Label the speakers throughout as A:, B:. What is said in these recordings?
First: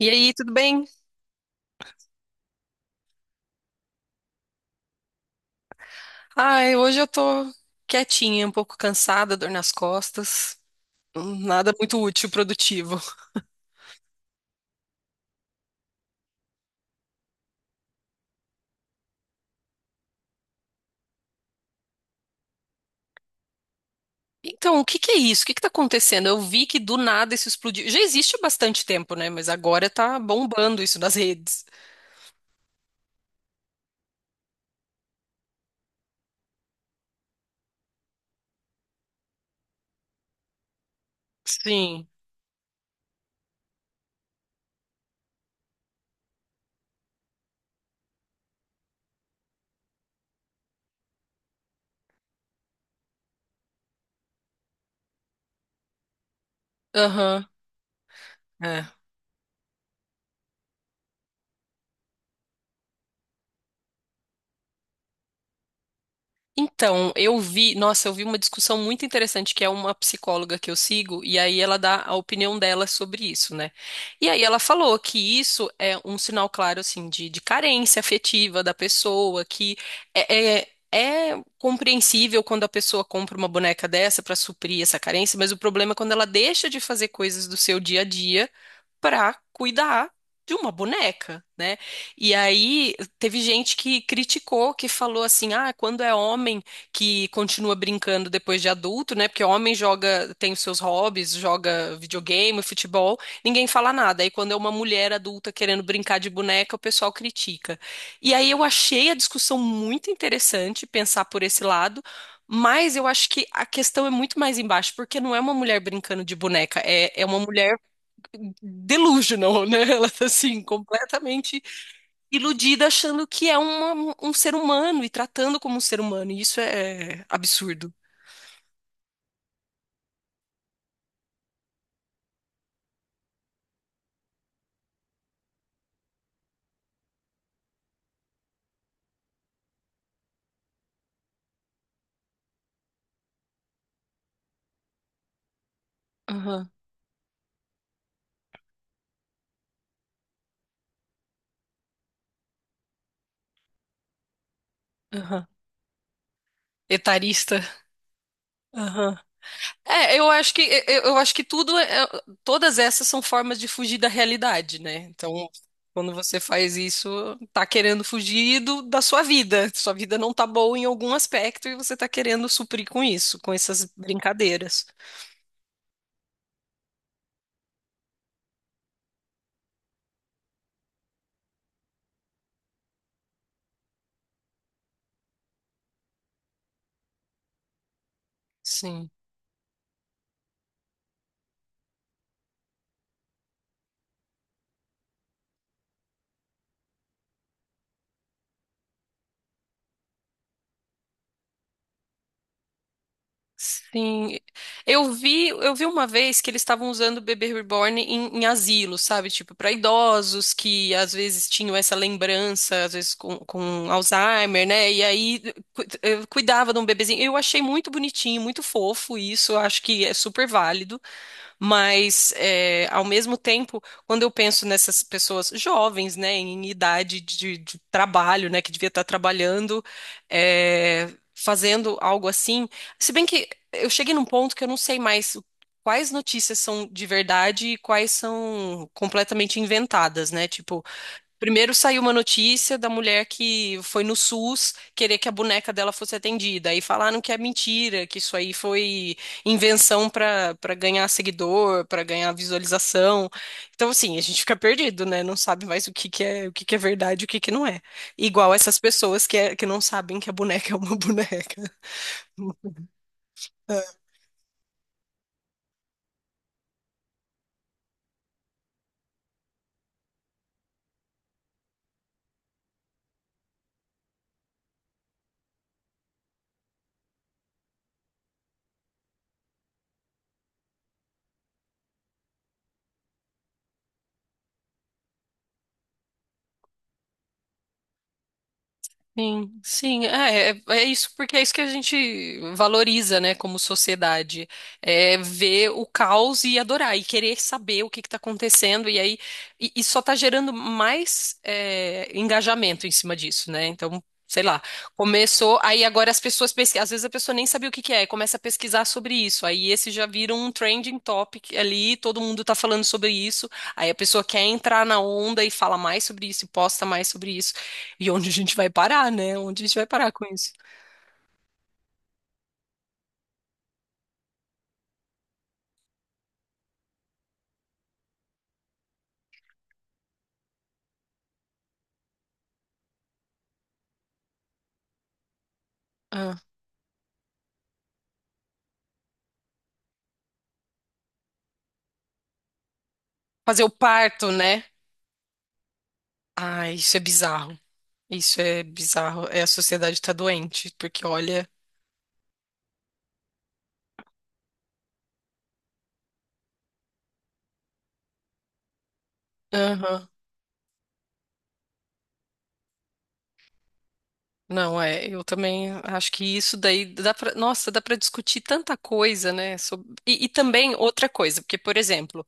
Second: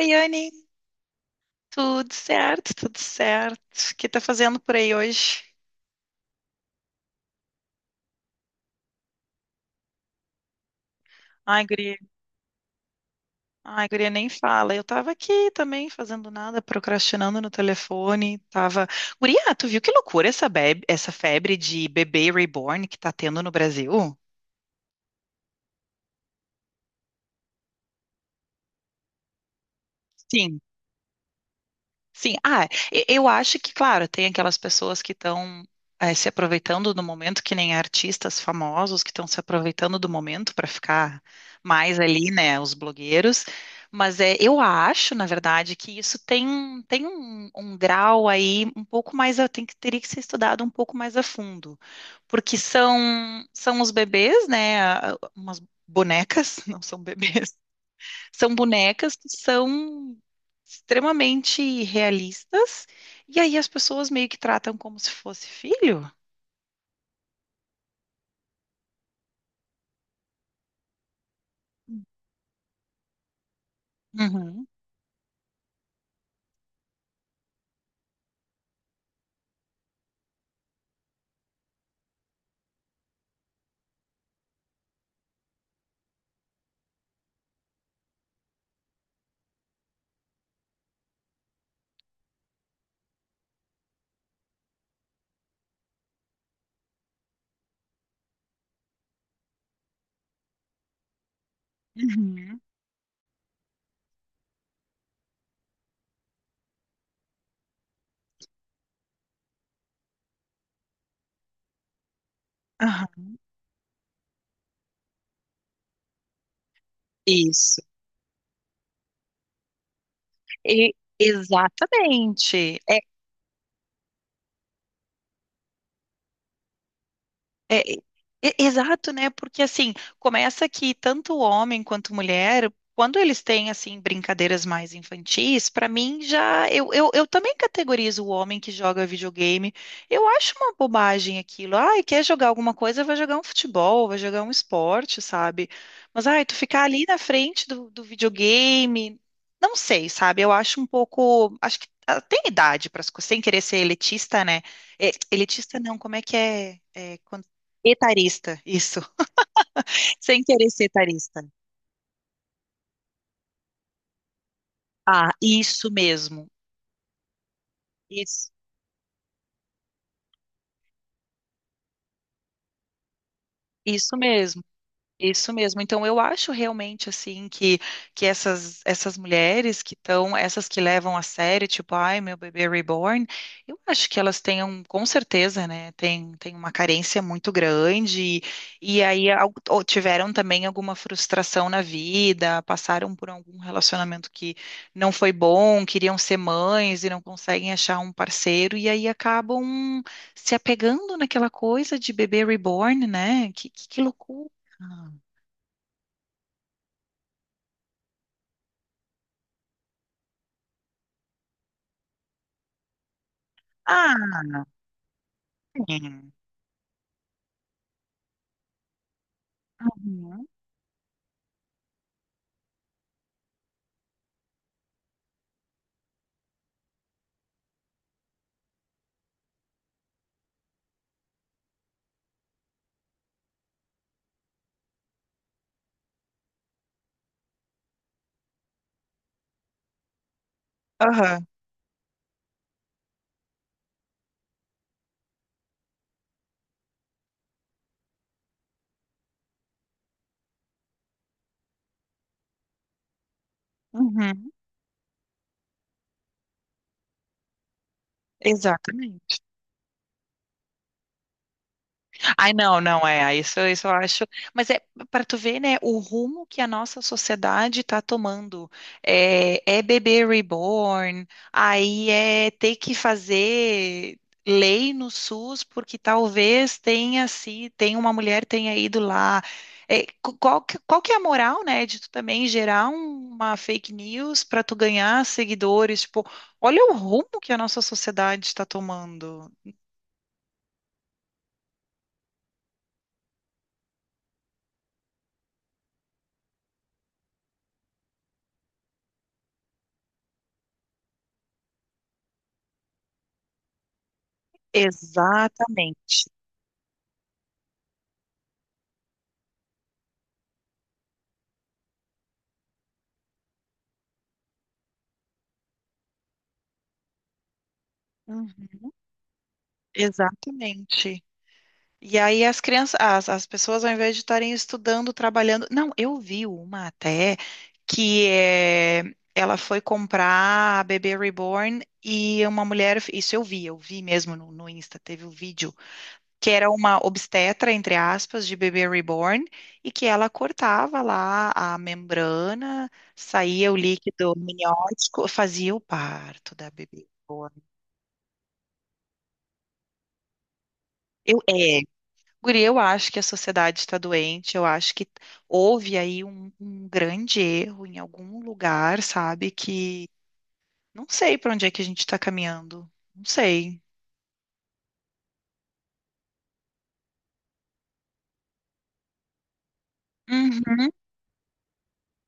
A: E aí,
B: Anne,
A: tudo bem?
B: tudo certo, tudo certo. O que tá fazendo por aí hoje?
A: Ai, hoje eu tô quietinha, um pouco cansada, dor nas costas.
B: Ai,
A: Nada
B: guria,
A: muito útil, produtivo.
B: nem fala. Eu tava aqui também fazendo nada, procrastinando no telefone. Tava. Guria, tu viu que loucura essa, essa febre de bebê reborn que tá tendo no Brasil?
A: Então, o que que é isso? O que que tá acontecendo? Eu vi que do nada isso explodiu. Já existe há bastante tempo, né? Mas agora tá
B: Sim.
A: bombando isso nas redes.
B: Sim, eu acho que, claro, tem aquelas pessoas que estão se aproveitando do momento, que nem artistas famosos que estão se aproveitando do momento para ficar mais
A: Sim.
B: ali, né, os blogueiros. Mas é, eu acho, na verdade, que isso tem, um grau aí um pouco mais, tem que, teria que ser estudado um pouco mais a fundo, porque são, são os bebês, né, umas bonecas, não são
A: Aham.
B: bebês, são bonecas que são extremamente realistas, e aí as pessoas meio que tratam como se fosse filho.
A: Então, eu vi, nossa, eu vi uma discussão muito interessante que é uma psicóloga que eu sigo, e aí ela dá a opinião dela sobre isso, né? E aí ela
B: Uhum,
A: falou que isso é um sinal claro, assim, de carência afetiva da pessoa, que é, é, é compreensível quando a pessoa compra uma boneca dessa para suprir essa carência, mas o problema é quando ela deixa de fazer coisas do seu dia a dia para cuidar de uma boneca, né? E aí teve gente que criticou, que falou assim: "Ah, quando é homem que continua brincando depois de adulto, né? Porque homem joga, tem os seus hobbies, joga
B: uhum,
A: videogame, futebol, ninguém fala nada. Aí quando é uma mulher adulta querendo brincar de boneca, o pessoal critica". E aí eu achei a discussão muito interessante pensar por esse lado. Mas eu
B: aham.
A: acho que a questão é muito mais embaixo, porque não é uma mulher brincando de boneca, é uma mulher
B: Isso.
A: delusional, né? Ela tá assim, completamente
B: Exatamente.
A: iludida, achando que é uma- um ser humano e tratando como um ser humano. E isso é
B: É,
A: absurdo.
B: e- exato, né? Porque assim, começa que tanto o homem quanto mulher, quando eles têm assim brincadeiras mais infantis, pra mim já eu também categorizo o homem que joga videogame. Eu acho uma bobagem aquilo. Ai, quer jogar alguma coisa, vai jogar um futebol, vai jogar um esporte, sabe? Mas ai, tu
A: Aham,
B: ficar ali na frente do videogame, não sei, sabe? Eu acho um pouco, acho que ah, tem idade para sem querer ser elitista, né? É,
A: aham.
B: elitista não, como é que é? É,
A: Etarista.
B: etarista, isso.
A: Aham. É, eu
B: Sem
A: acho que
B: querer ser
A: eu acho
B: etarista.
A: que tudo é, todas essas são formas de fugir da realidade, né?
B: Ah,
A: Então,
B: isso
A: quando você
B: mesmo.
A: faz isso, tá querendo
B: Isso,
A: fugir do- da sua vida. Sua vida não tá boa em algum aspecto e você tá querendo suprir com isso, com essas
B: isso mesmo.
A: brincadeiras.
B: Isso mesmo. Então, eu acho realmente assim que essas, essas mulheres que estão, essas que levam a sério, tipo, ai, meu bebê reborn, eu acho que elas tenham, com certeza, né, tem, tem uma carência muito grande, e
A: Sim.
B: aí ou tiveram também alguma frustração na vida, passaram por algum relacionamento que não foi bom, queriam ser mães e não conseguem achar um parceiro, e aí acabam se apegando naquela coisa de bebê reborn, né? Que
A: Sim,
B: loucura!
A: eu vi uma vez que eles estavam usando o bebê reborn em, em asilo, sabe? Tipo, para idosos que às vezes tinham essa lembrança, às vezes com
B: Ah,
A: Alzheimer, né? E aí
B: é.
A: cuidava de um bebezinho. Eu achei muito bonitinho, muito fofo isso, eu acho que é super
B: Uhum.
A: válido. Mas, é, ao mesmo tempo, quando eu penso nessas pessoas jovens, né, em idade de trabalho, né, que devia estar trabalhando, é, fazendo algo assim, se bem que eu cheguei num ponto que eu não sei mais o- quais notícias são de verdade e quais são completamente inventadas, né? Tipo,
B: Aham.
A: primeiro saiu uma notícia da mulher que foi no SUS querer que a boneca dela fosse atendida. Aí falaram que é mentira, que isso aí foi invenção para ganhar seguidor, para ganhar visualização. Então, assim, a gente
B: Uhum.
A: fica perdido, né? Não sabe mais o que que é, o que que é verdade, e o que que não é. Igual essas pessoas que,
B: Exatamente.
A: é- que não sabem que a boneca é uma boneca.
B: Ai, não, não é. Ai, isso eu acho. Mas é para tu ver, né, o rumo que a nossa sociedade está tomando. É, é bebê reborn, aí é ter que fazer lei no SUS porque talvez tenha se tem uma mulher tenha ido lá. É, qual que é a moral, né, de tu também gerar uma fake news para tu ganhar seguidores? Tipo, olha o rumo que a nossa sociedade está tomando.
A: Sim, sim, é isso, porque é isso que a gente valoriza, né, como sociedade, é ver o caos e adorar, e querer saber o que está acontecendo, e aí, e só está gerando mais é, engajamento em cima disso, né, então, sei lá, começou, aí agora as
B: Exatamente.
A: pessoas pesquisam, às vezes a pessoa nem sabia o que que é, e começa a pesquisar sobre isso, aí esse já vira um trending topic ali, todo mundo está falando sobre isso, aí a pessoa quer entrar na onda e fala mais sobre isso, e posta mais sobre isso, e onde a gente vai parar, né? Onde a gente vai parar com isso?
B: Exatamente. E aí as crianças, as pessoas, ao invés de estarem estudando, trabalhando. Não, eu vi uma até que é, ela foi comprar a bebê reborn e uma mulher. Isso eu vi mesmo no, no Insta, teve o vídeo,
A: Ah,
B: que era uma obstetra, entre aspas, de bebê reborn, e que ela cortava lá a membrana,
A: fazer o
B: saía o
A: parto,
B: líquido
A: né?
B: amniótico, fazia o parto da
A: Ah, isso é
B: bebê reborn.
A: bizarro. Isso é bizarro. É, a sociedade tá doente, porque
B: Eu,
A: olha.
B: é, Guri, eu acho que a sociedade está doente, eu acho que houve aí um grande erro em algum lugar, sabe?
A: Aham.
B: Que não sei para onde é que a gente está caminhando, não sei.
A: Não, é. Eu também acho que isso daí dá pra. Nossa, dá pra discutir tanta coisa, né? E também
B: Uhum,
A: outra coisa, porque, por exemplo,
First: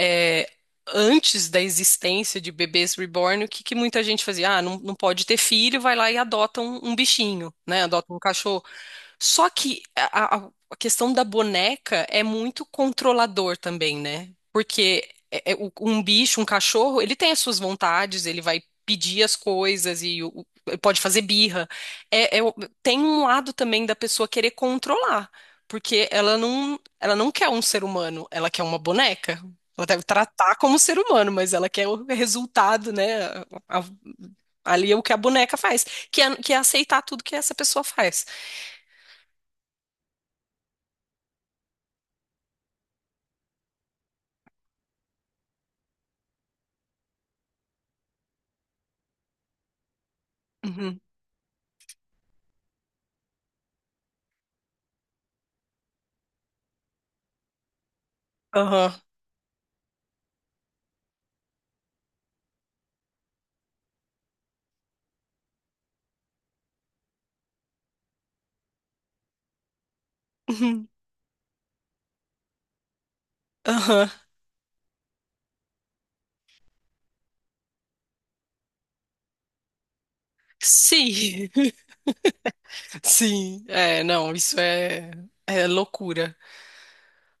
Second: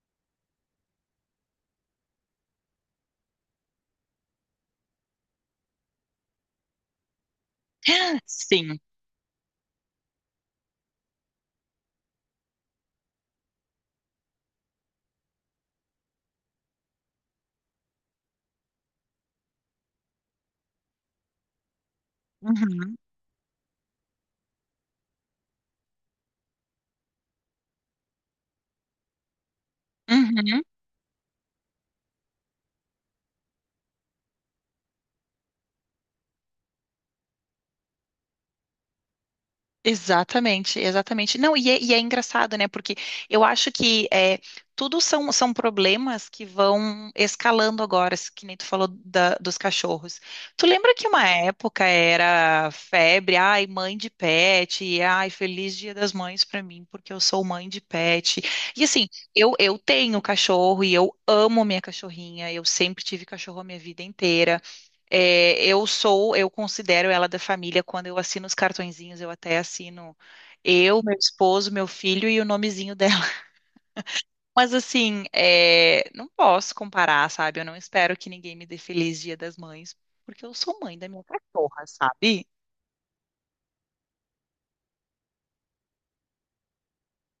A: é, antes da existência de bebês reborn, o que, que muita gente fazia? Ah, não, não pode ter filho, vai lá e adota um bichinho, né? Adota um cachorro.
B: sim.
A: Só que a questão da boneca é muito controlador também, né? Porque um bicho, um cachorro, ele tem as suas vontades, ele vai pedir as coisas e pode fazer birra. É- é o-
B: Uhum,
A: Tem um lado também da pessoa querer controlar, porque ela não quer um ser humano, ela quer uma boneca. Ela deve tratar
B: uhum.
A: como ser humano, mas ela quer o resultado, né? A- a- Ali é o que a boneca faz, que é aceitar tudo que essa pessoa faz.
B: Exatamente, exatamente. Não, e é engraçado, né? Porque eu acho que é, tudo são, são problemas que vão escalando agora, que nem tu falou dos cachorros. Tu lembra que uma época era febre, ai, mãe de pet, ai, feliz Dia das Mães pra mim, porque eu sou mãe de pet. E
A: Aham.
B: assim, eu tenho cachorro e eu amo minha cachorrinha, eu sempre tive cachorro a minha vida inteira. É, eu sou, eu considero ela da família. Quando eu assino os cartõezinhos, eu até assino
A: Uhum.
B: eu, meu esposo, meu filho e o nomezinho dela.
A: Aham.
B: Mas assim, é, não posso comparar, sabe? Eu não espero que ninguém me dê feliz Dia das Mães, porque eu sou mãe da minha
A: Sim.
B: cachorra, sabe?
A: Sim. É, não, isso é, é loucura.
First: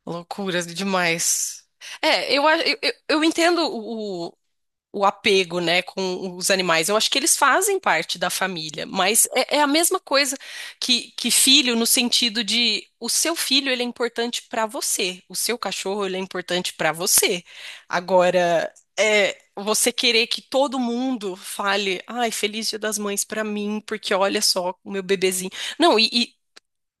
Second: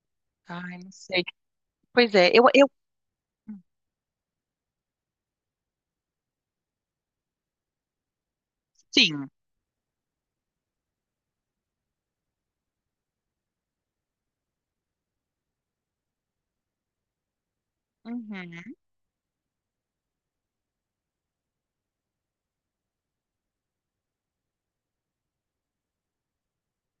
A: Loucura
B: Ai, não sei.
A: demais.
B: Pois é,
A: É, eu, a- eu, eu entendo o apego, né, com os animais. Eu acho que eles fazem parte da família, mas
B: sim.
A: é a mesma coisa que filho, no sentido de o seu filho ele é importante para você, o seu cachorro ele é importante para você.
B: Uhum.
A: Agora, é, você querer que todo mundo fale, ai, feliz Dia das Mães para mim, porque olha só o meu bebezinho. Não, e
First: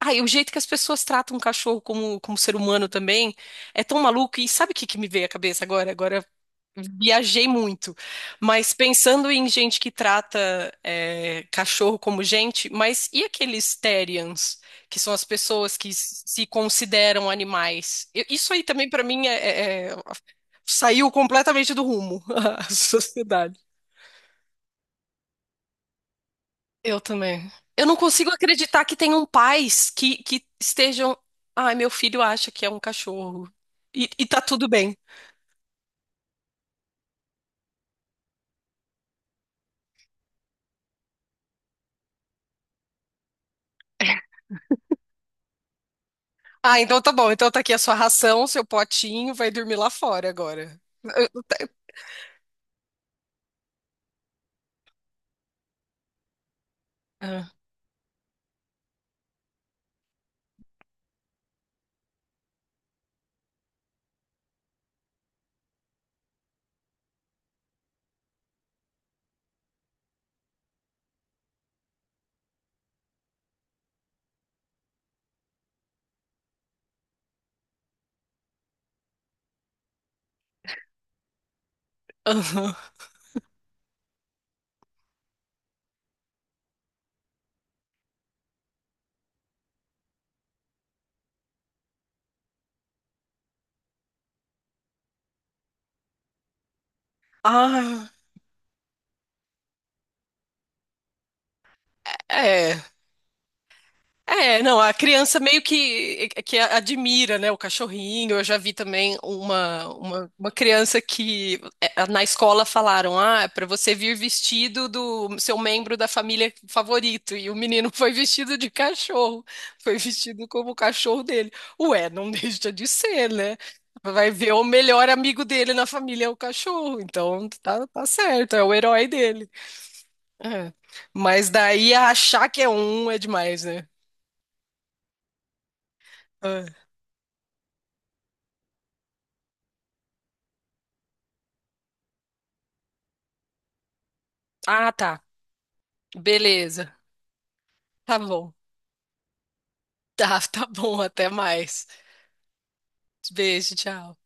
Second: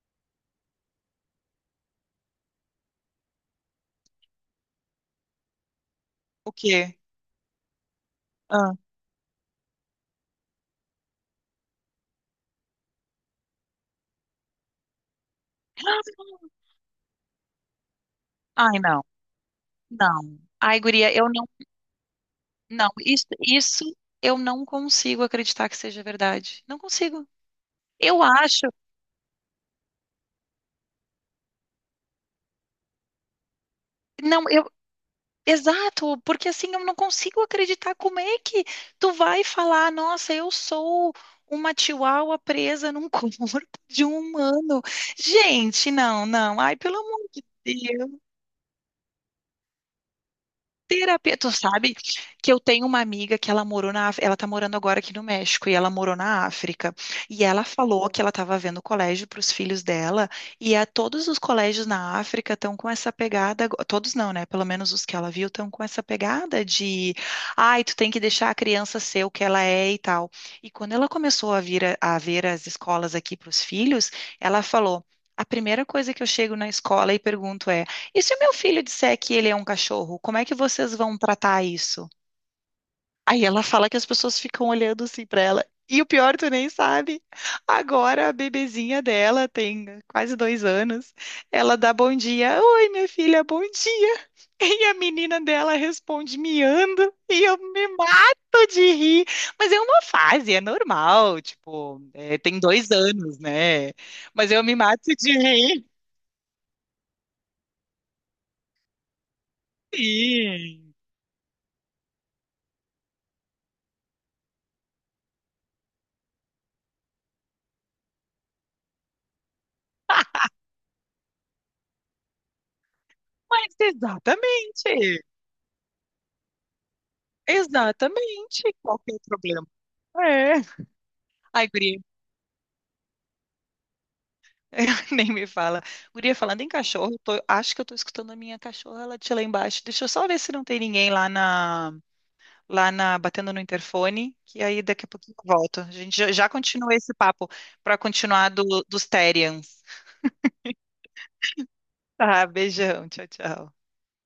A: ai, o jeito que as pessoas tratam o cachorro como ser humano também é tão maluco. E sabe o que que me veio à cabeça agora? Agora
B: O quê?
A: viajei muito. Mas
B: Ah.
A: pensando em gente que trata é, cachorro como gente, mas e aqueles terians, que são as pessoas que se consideram animais? Eu- isso aí
B: Ai,
A: também, para
B: não,
A: mim,
B: não. Ai,
A: saiu
B: guria, eu não,
A: completamente do rumo, a
B: não. Isso,
A: sociedade.
B: isso eu não consigo acreditar que seja verdade. Não
A: Eu
B: consigo.
A: também. Eu não
B: Eu
A: consigo
B: acho.
A: acreditar que tenham pais que estejam. Ai, meu filho acha que é um cachorro. E tá
B: Não,
A: tudo
B: eu.
A: bem.
B: Exato, porque assim eu não consigo acreditar como é que tu vai falar, nossa, eu sou uma chihuahua presa num corpo de um humano. Gente, não, não. Ai,
A: Ah,
B: pelo
A: então tá
B: amor
A: bom.
B: de
A: Então tá aqui a sua
B: Deus.
A: ração, seu potinho, vai dormir lá fora agora.
B: Terapia,
A: Eu-
B: tu sabe que eu tenho uma amiga que ela morou na, ela tá morando agora aqui no México e ela morou na África. E
A: ah,
B: ela falou que ela estava vendo colégio para os filhos dela e a todos os colégios na África estão com essa pegada, todos não, né? Pelo menos os que ela viu estão com essa pegada de, ai, tu tem que deixar a criança ser o que ela é e tal. E quando ela começou a vir a ver as escolas aqui para os filhos, ela falou: a primeira coisa que eu chego na escola e pergunto é e se o meu filho disser que ele é um cachorro, como é que vocês vão tratar isso?
A: aham.
B: Aí ela fala que as pessoas ficam olhando assim pra ela. E o pior, tu nem sabe. Agora a bebezinha dela tem quase 2 anos. Ela dá bom dia. Oi, minha filha, bom dia. E a menina dela responde miando. E eu me mato de rir. Mas é uma fase, é normal. Tipo,
A: Ah,
B: é, tem
A: é.
B: 2 anos, né? Mas
A: É,
B: eu me
A: não, a
B: mato de
A: criança meio
B: rir.
A: que, é, que admira, né, o cachorrinho. Eu já vi também uma
B: Sim.
A: criança que eh, na escola falaram, ah, é para você vir vestido do seu membro da família favorito. E o menino foi vestido de cachorro, foi vestido como o cachorro dele. Ué, não deixa de ser, né?
B: Mas
A: Vai ver o melhor
B: exatamente,
A: amigo dele na família é o cachorro, então tá, tá certo, é
B: exatamente.
A: o
B: Qual
A: herói
B: que é o
A: dele.
B: problema? É.
A: É. Mas
B: Ai,
A: daí
B: guria,
A: achar que é um é demais, né?
B: nem me fala. Guria, falando em
A: É.
B: cachorro, acho que eu tô escutando a minha cachorra latir lá embaixo. Deixa eu só ver se não tem ninguém lá na, batendo no interfone, que aí
A: Ah,
B: daqui a
A: tá.
B: pouquinho eu volto. A gente já, já continua
A: Beleza.
B: esse papo para
A: Tá
B: continuar
A: bom.
B: dos Therians.
A: Tá, tá bom. Até mais.
B: Tá, beijão, tchau,
A: Beijo,
B: tchau.
A: tchau.